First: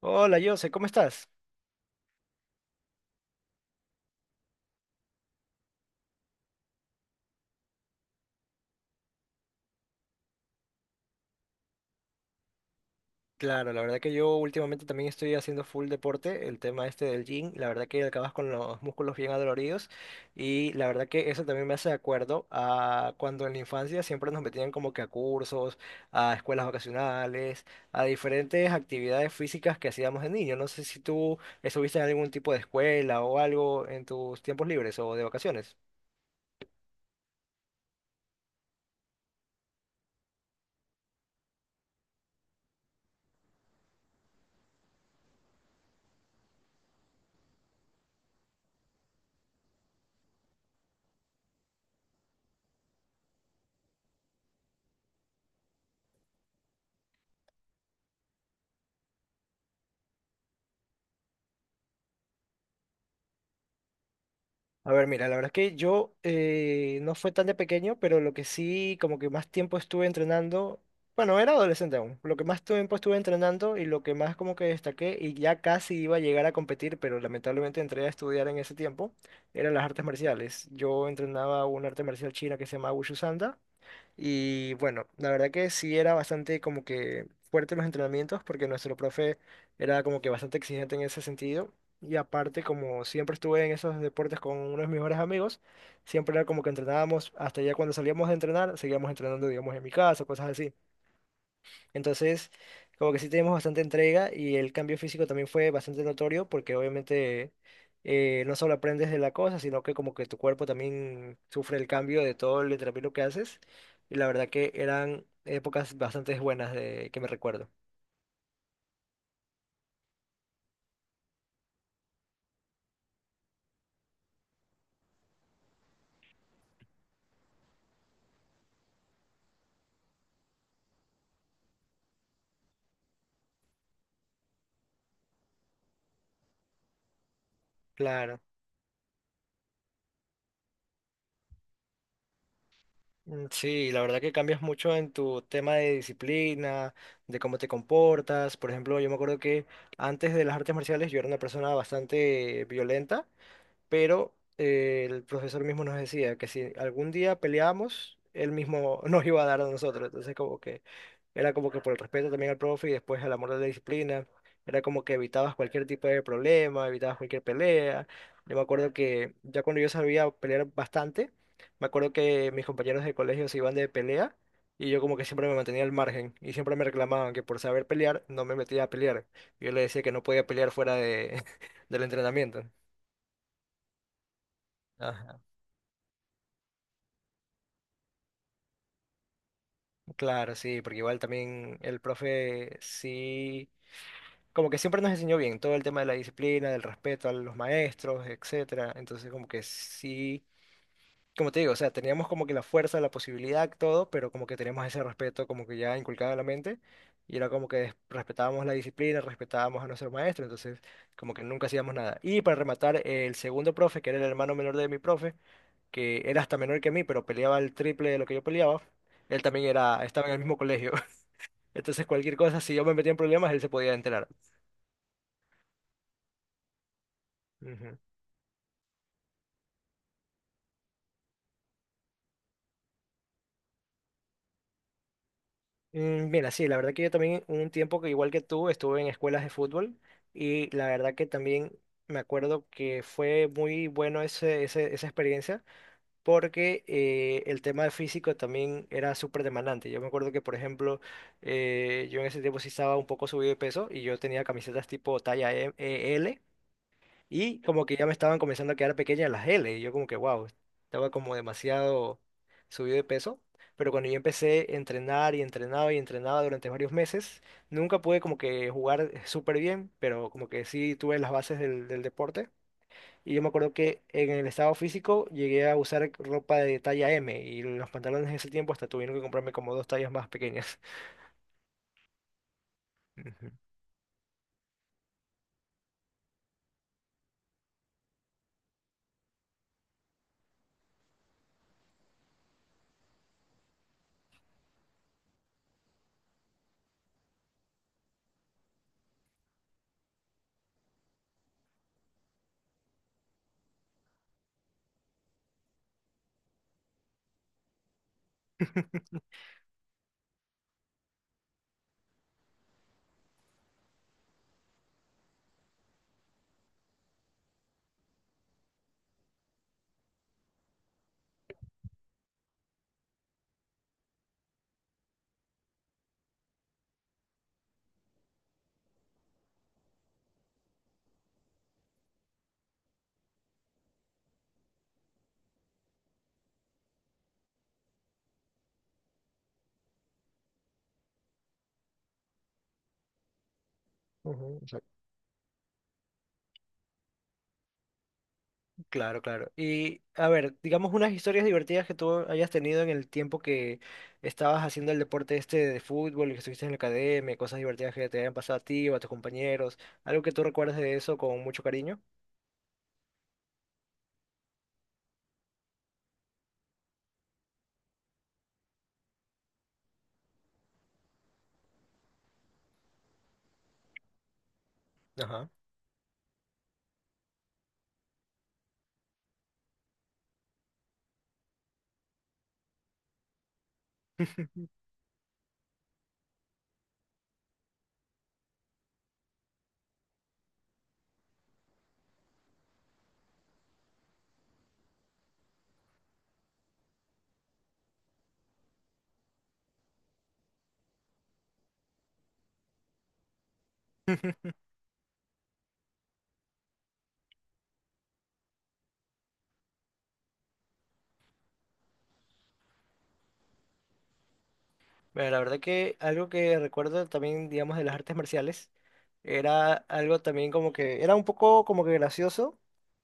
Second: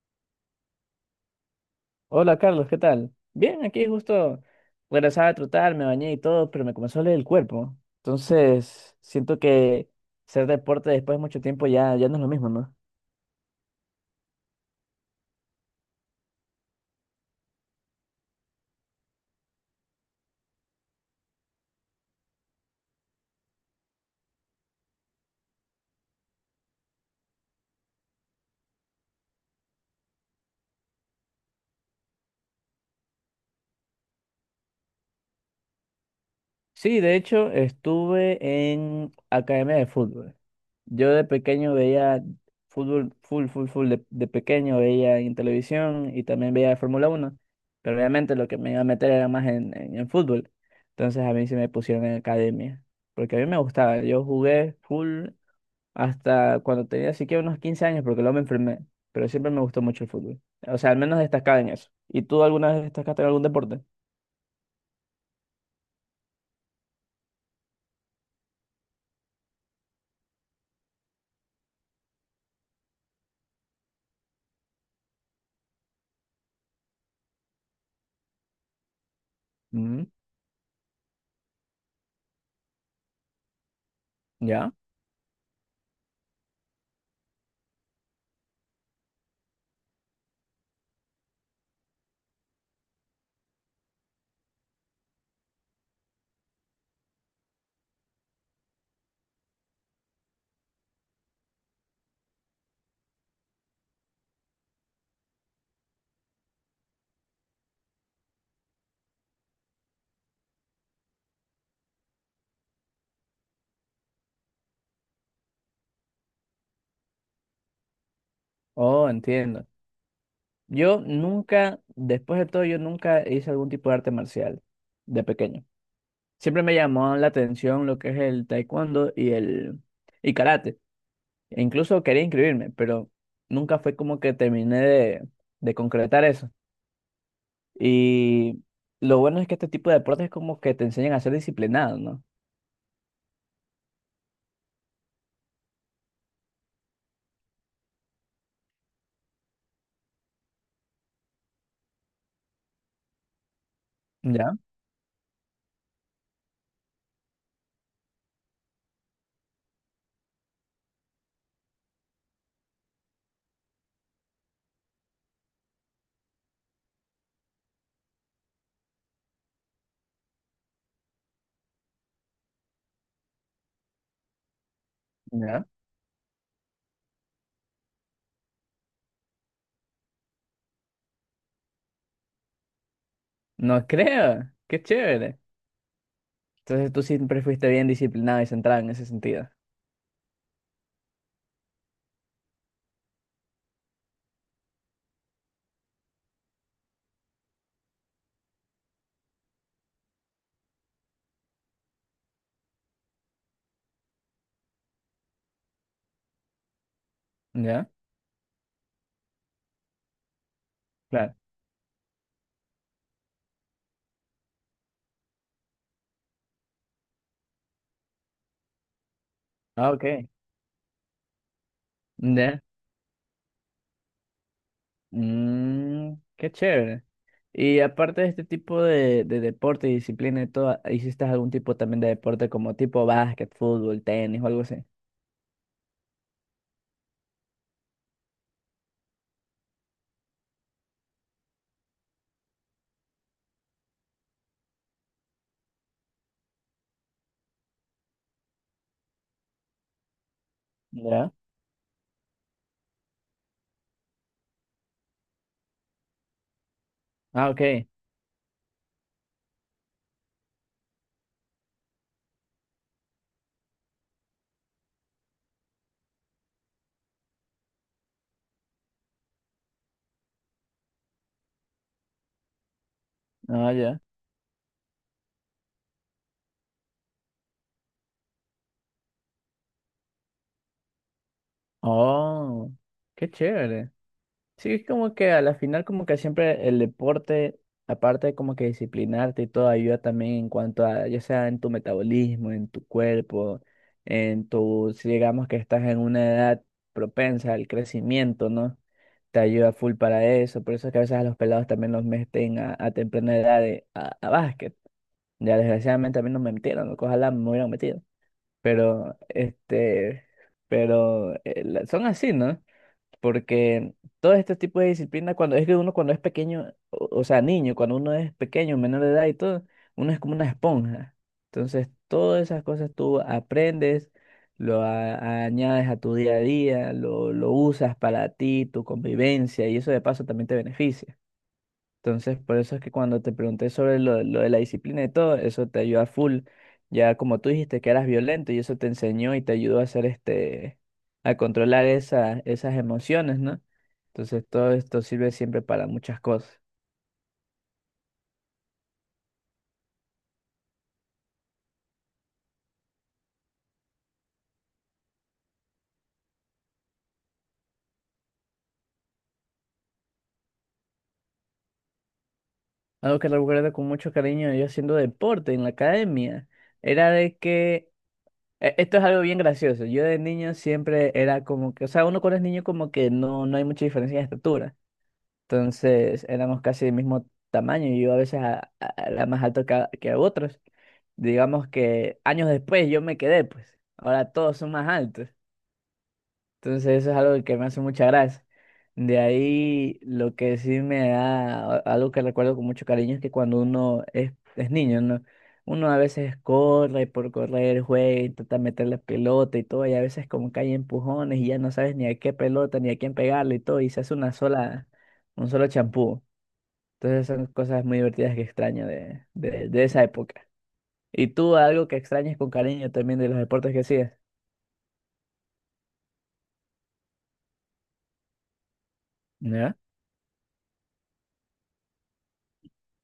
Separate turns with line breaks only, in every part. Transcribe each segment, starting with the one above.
Hola, Jose, ¿cómo estás?
Hola Carlos, ¿qué tal? Bien, aquí justo regresaba a trotar, me bañé y todo, pero me comenzó a doler el cuerpo. Entonces, siento que hacer deporte después de mucho tiempo ya no es lo mismo, ¿no?
Claro, la verdad que yo últimamente también estoy haciendo full deporte, el tema este del gym, la verdad que acabas con los músculos bien adoloridos y la verdad que eso también me hace de acuerdo a cuando en la infancia siempre nos metían como que a cursos, a escuelas vacacionales, a diferentes actividades físicas que hacíamos de niño. No sé si tú estuviste en algún tipo de escuela o algo en tus tiempos libres o de vacaciones.
Sí, de hecho, estuve en academia de fútbol. Yo de pequeño veía fútbol, full, full, full, de pequeño veía en televisión y también veía Fórmula Uno, pero obviamente lo que me iba a meter era más en, en fútbol. Entonces a mí se me pusieron en academia, porque a mí me gustaba. Yo jugué full hasta cuando tenía así que unos 15 años, porque luego me enfermé, pero siempre me gustó mucho el fútbol. O sea, al menos destacaba en eso. ¿Y tú alguna vez destacaste en algún deporte?
A ver, mira, la verdad es que yo no fue tan de pequeño, pero lo que sí, como que más tiempo estuve entrenando, bueno, era adolescente aún, lo que más tiempo estuve entrenando y lo que más como que destaqué y ya casi iba a llegar a competir, pero lamentablemente entré a estudiar en ese tiempo, eran las artes
Mm.
marciales. Yo entrenaba una arte marcial china que se llama Wushu Sanda
¿Ya?
y bueno, la verdad que sí era bastante como que fuerte los entrenamientos porque nuestro profe era como que bastante exigente en ese sentido. Y aparte, como siempre estuve en esos deportes con uno de mis mejores amigos, siempre era como que entrenábamos, hasta ya cuando salíamos de entrenar, seguíamos entrenando, digamos, en mi casa, cosas así. Entonces, como que sí tenemos bastante entrega y el cambio físico también fue bastante notorio porque obviamente no solo aprendes de la cosa, sino que como que tu cuerpo también sufre el cambio de todo el entrenamiento que haces. Y la verdad que eran épocas bastante buenas de que me recuerdo.
Oh, entiendo. Yo nunca, después de todo, yo nunca hice algún tipo de arte marcial de pequeño. Siempre me llamó la atención lo que es el taekwondo y karate. E incluso quería inscribirme, pero nunca fue como que terminé de concretar eso.
Claro.
Y lo bueno es que este tipo de deportes como que te enseñan a ser disciplinado, ¿no?
Mm, sí, la verdad que cambias mucho en tu tema de disciplina, de cómo te comportas. Por ejemplo, yo me acuerdo que antes de las artes marciales yo era una persona bastante violenta pero
¿Ya?
el profesor mismo nos decía que si algún día peleábamos, él mismo nos iba a dar a nosotros. Entonces, como que era como que por el respeto también al profe y después al amor de la disciplina, era como que evitabas cualquier tipo de problema, evitabas cualquier pelea. Yo me acuerdo que ya cuando yo sabía pelear bastante, me acuerdo que mis compañeros de colegio se iban de pelea. Y yo como que siempre me
¿Ya?
mantenía al margen y siempre me reclamaban que por saber pelear no me metía a pelear. Yo le decía que no podía pelear del entrenamiento.
No creo, qué chévere. Entonces tú siempre fuiste bien disciplinado y centrado en ese sentido.
Claro, sí, porque igual también el profe sí, como que siempre nos enseñó bien todo el tema de la disciplina, del respeto a los maestros, etcétera. Entonces, como que sí, como te digo, o sea, teníamos como que la fuerza, la posibilidad, todo, pero como que teníamos ese respeto como que ya inculcado en la mente y era como que
¿Ya?
respetábamos la disciplina, respetábamos a nuestro maestro, entonces como
Claro.
que nunca hacíamos nada. Y para rematar, el segundo profe, que era el hermano menor de mi profe, que era hasta menor que mí, pero peleaba el triple de lo que yo peleaba, él también
Ah,
era,
ok.
estaba en el mismo colegio. Entonces, cualquier cosa,
¿Ya?
si yo me metía en problemas, él se podía enterar.
Mm, qué chévere. Y
Ujú.
aparte de este tipo de deporte y disciplina y todo, ¿hiciste algún tipo también de deporte como tipo básquet, fútbol, tenis o algo así?
Mm, mira, sí, la verdad que yo también un tiempo que igual que tú estuve en escuelas de fútbol y la verdad que también me acuerdo que fue muy bueno esa experiencia porque el tema físico también era súper demandante. Yo me acuerdo que, por ejemplo,
¿Ya?
yo en ese tiempo sí estaba un poco subido de peso y yo tenía camisetas tipo talla L.
Ah,
Y
ok.
como que ya me estaban comenzando a quedar pequeñas las L. Y yo como que, wow, estaba como demasiado subido de peso. Pero cuando yo empecé a entrenar y entrenaba durante varios meses, nunca pude como que jugar súper bien, pero como que sí tuve las bases del deporte. Y yo me
Ah,
acuerdo
ya.
que en el estado físico llegué a usar ropa de talla M y los pantalones en ese tiempo hasta tuvieron que comprarme como dos tallas más pequeñas.
Oh, qué chévere. Sí, es como que a la final como que siempre el deporte, aparte de como que disciplinarte y todo, ayuda también en cuanto a, ya sea en tu metabolismo, en tu cuerpo, si digamos que estás en una edad propensa al crecimiento, ¿no? Te ayuda full para eso, por eso es que a veces a los pelados también los meten a temprana edad a básquet. Ya desgraciadamente a mí no me metieron, ¿no? Que ojalá me hubieran metido, pero son así, ¿no? Porque todos estos tipos de disciplinas, cuando es que uno cuando es pequeño, o sea, niño, cuando uno es pequeño, menor de edad y todo, uno es como una esponja. Entonces, todas esas cosas tú aprendes, lo añades a tu día a día, lo usas para ti, tu convivencia, y eso de paso también te beneficia. Entonces, por eso es que cuando te pregunté sobre lo de la disciplina y todo, eso te ayuda full. Ya como tú dijiste que eras violento y eso te enseñó y te ayudó a hacer a controlar esas emociones, ¿no? Entonces,
Ujú.
todo
Ujú.
esto sirve siempre para muchas cosas.
Claro, claro. Y a ver, digamos unas historias divertidas que tú hayas tenido en el tiempo que estabas haciendo el deporte este de fútbol y que estuviste en la academia, cosas divertidas que te hayan pasado a ti o a tus compañeros, algo que tú recuerdas de eso con mucho cariño.
Algo que recuerdo con mucho cariño yo haciendo deporte en la academia era de que, esto es algo bien gracioso. Yo de niño siempre era como que, o sea, uno cuando es niño como que no hay mucha diferencia de estatura.
Ajá.
Entonces éramos casi del mismo tamaño y yo a veces era más alto que a otros. Digamos que años después yo me quedé, pues. Ahora todos son más altos. Entonces eso es algo que me hace mucha gracia. De ahí lo que sí me da algo que recuerdo con mucho cariño es que cuando uno es niño, ¿no? Uno a veces corre por correr, juega, intenta meter la pelota y todo, y a veces como que hay empujones y ya no sabes ni a qué pelota ni a quién pegarle y todo, y se hace un solo champú. Entonces son cosas muy divertidas que extraño de esa época. ¿Y tú algo que extrañes con cariño también de los deportes que hacías?
Mira, la verdad que algo que recuerdo también, digamos, de las artes marciales era
¿Ya?
algo también como que era un poco como que gracioso,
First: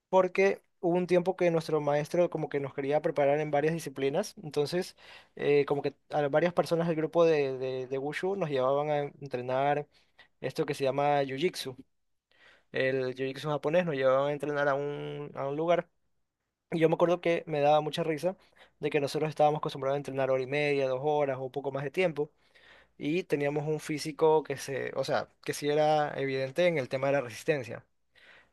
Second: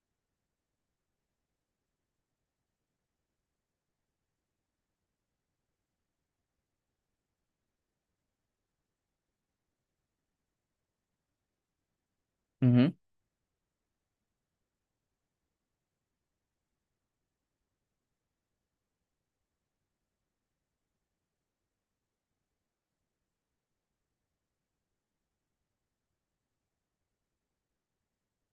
porque hubo un tiempo que nuestro maestro como que nos quería preparar en varias disciplinas, entonces como que a varias personas del grupo de Wushu nos llevaban a entrenar esto que se llama Jiu-Jitsu,
Ujú.
el Jiu-Jitsu japonés, nos llevaban a entrenar a a un lugar. Y yo me acuerdo que me daba mucha risa de que nosotros estábamos acostumbrados a entrenar hora y media, dos horas o poco más de tiempo, y teníamos un físico que se, o sea, que sí era evidente en el tema de la resistencia.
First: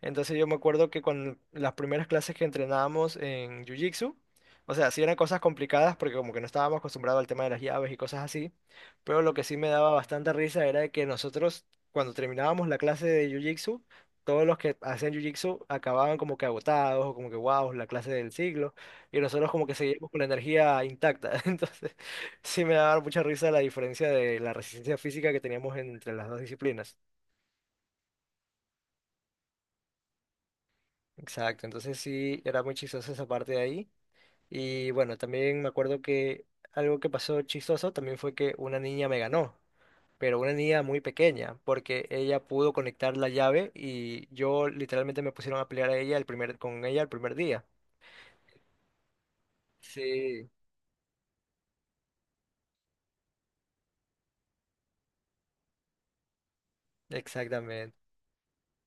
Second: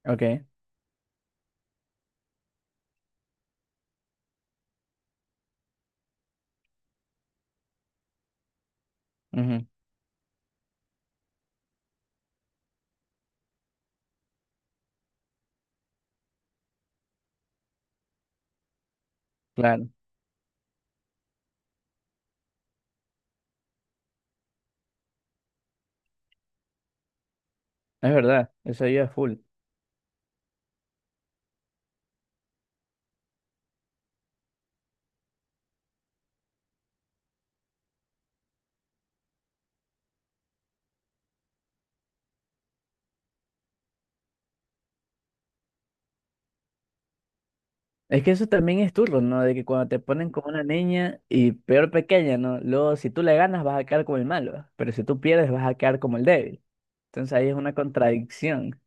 Entonces
Ok.
yo me acuerdo que con las primeras clases que entrenábamos en Jiu-Jitsu, o sea, sí eran cosas complicadas porque como que no estábamos acostumbrados al tema de las llaves y cosas así, pero lo que sí
Ujú.
me daba bastante risa era de que nosotros cuando terminábamos la clase de Jiu-Jitsu, todos los que hacían Jiu-Jitsu acababan como que agotados o como que wow, la clase del siglo, y nosotros como que
Claro.
seguíamos con la energía intacta. Entonces sí me daba mucha risa la diferencia de la resistencia física que teníamos entre las dos disciplinas.
Es verdad. Eso ayuda full.
Exacto, entonces sí, era muy chistosa esa parte de ahí. Y bueno, también me acuerdo que algo que pasó chistoso también fue que una niña me ganó, pero una niña muy pequeña, porque ella pudo conectar la llave y yo literalmente me pusieron a pelear a ella el primer, con ella el primer día.
Es que eso también es turno, ¿no? De que cuando te ponen
Sí,
como una niña y peor pequeña, ¿no? Luego, si tú le ganas, vas a quedar como el malo. Pero si tú pierdes, vas a quedar como el débil. Entonces ahí es una
exactamente.
contradicción.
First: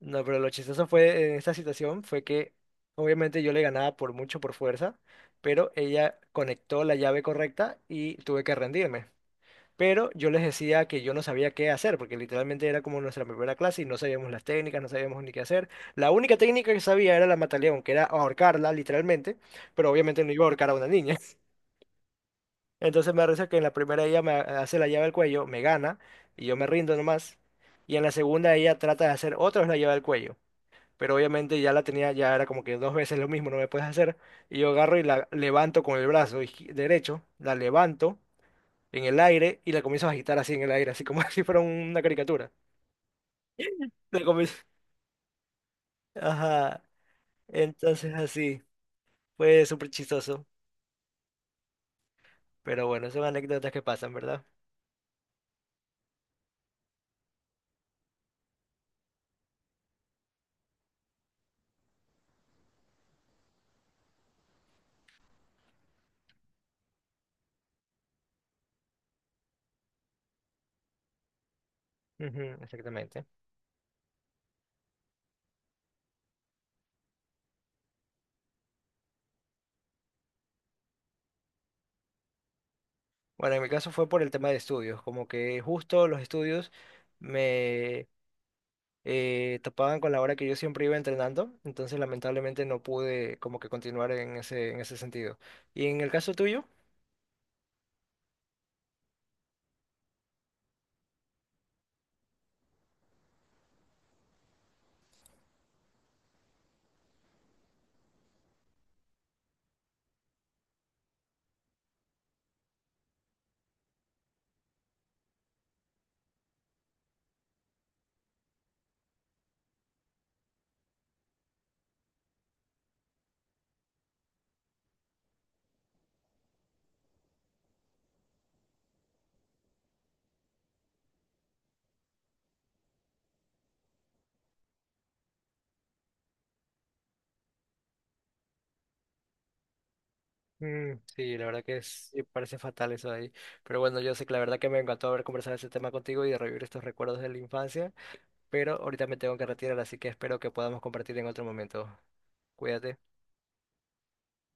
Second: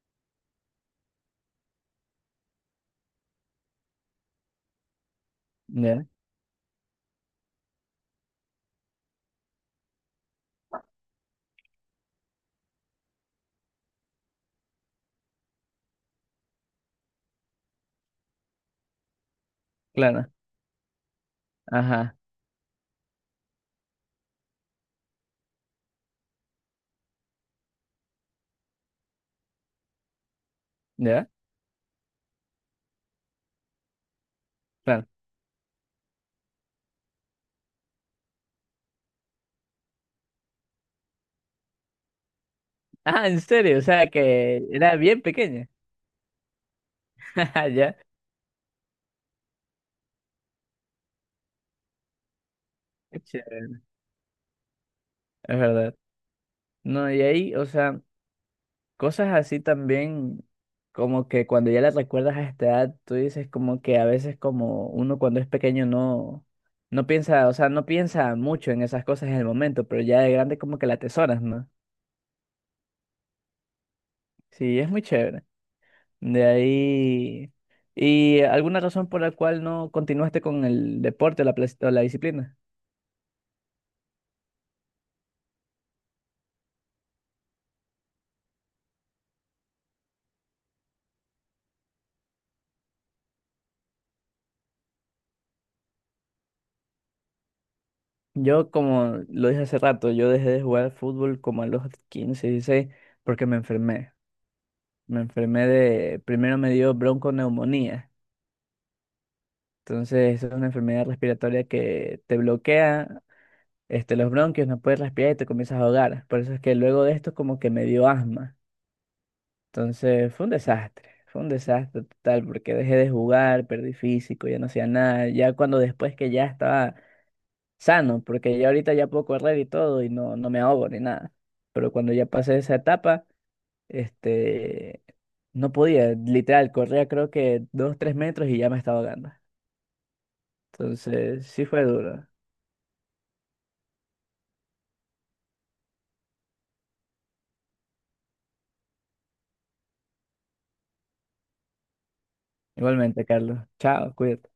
No, pero lo chistoso fue en esta situación fue que obviamente yo le ganaba por mucho, por fuerza, pero
¿Ya?
ella conectó la llave correcta y tuve que rendirme. Pero yo les decía que yo no sabía qué hacer, porque literalmente era como nuestra primera clase y no sabíamos las técnicas, no sabíamos ni qué hacer. La única técnica que sabía era la mataleón, que era ahorcarla, literalmente, pero obviamente
Claro.
no iba a ahorcar a una niña.
Ajá.
Entonces me parece que en la primera ella me hace la llave al cuello, me gana, y yo me rindo nomás. Y en la segunda ella trata de hacer otra vez la llave al cuello. Pero
¿Ya?
obviamente ya la tenía, ya era como que dos veces lo mismo, no me puedes hacer. Y yo agarro y
Claro.
la levanto con el brazo derecho, la levanto en el aire y la comienzas a agitar así en el aire, así como si fuera una caricatura.
Ah, en serio. O sea
La comi-
que era bien pequeña.
Ajá.
Ah, ya.
Entonces así. Fue súper chistoso. Pero bueno,
Qué
son anécdotas
chévere.
que pasan, ¿verdad?
Es verdad. No, y ahí, o sea, cosas así también, como que cuando ya las recuerdas a esta edad, tú dices como que a veces como uno cuando es pequeño no piensa, o sea, no piensa mucho en esas cosas en el momento, pero ya de grande como que la atesoras, ¿no?
Ujú, exactamente.
Sí, es muy chévere. De ahí, ¿y alguna razón por la cual no continuaste con el deporte o la disciplina?
Bueno, en mi caso fue por el tema de estudios, como que justo los estudios me topaban con la hora que yo siempre iba entrenando, entonces lamentablemente no pude como que continuar en en ese sentido. ¿Y en el caso tuyo?
Yo, como lo dije hace rato, yo dejé de jugar fútbol como a los 15, 16, porque me enfermé. Me enfermé de, primero me dio bronconeumonía. Entonces, es una enfermedad respiratoria que te bloquea, este, los bronquios, no puedes respirar y te comienzas a ahogar. Por eso es que luego de esto como que me dio asma. Entonces, fue un desastre total porque dejé de jugar, perdí físico, ya no hacía nada. Ya cuando después que ya estaba sano, porque ya ahorita ya puedo correr y todo y no me ahogo ni nada. Pero cuando ya pasé esa etapa, este, no podía, literal, corría creo que 2, 3 metros y ya me estaba ahogando.
Mm, sí, la
Entonces,
verdad
sí
que
fue
es, sí,
duro.
parece fatal eso de ahí. Pero bueno, yo sé que la verdad que me encantó haber conversado ese tema contigo y de revivir estos recuerdos de la infancia, pero ahorita me tengo que retirar, así que espero que podamos compartir en otro momento. Cuídate.
Igualmente, Carlos. Chao, cuídate.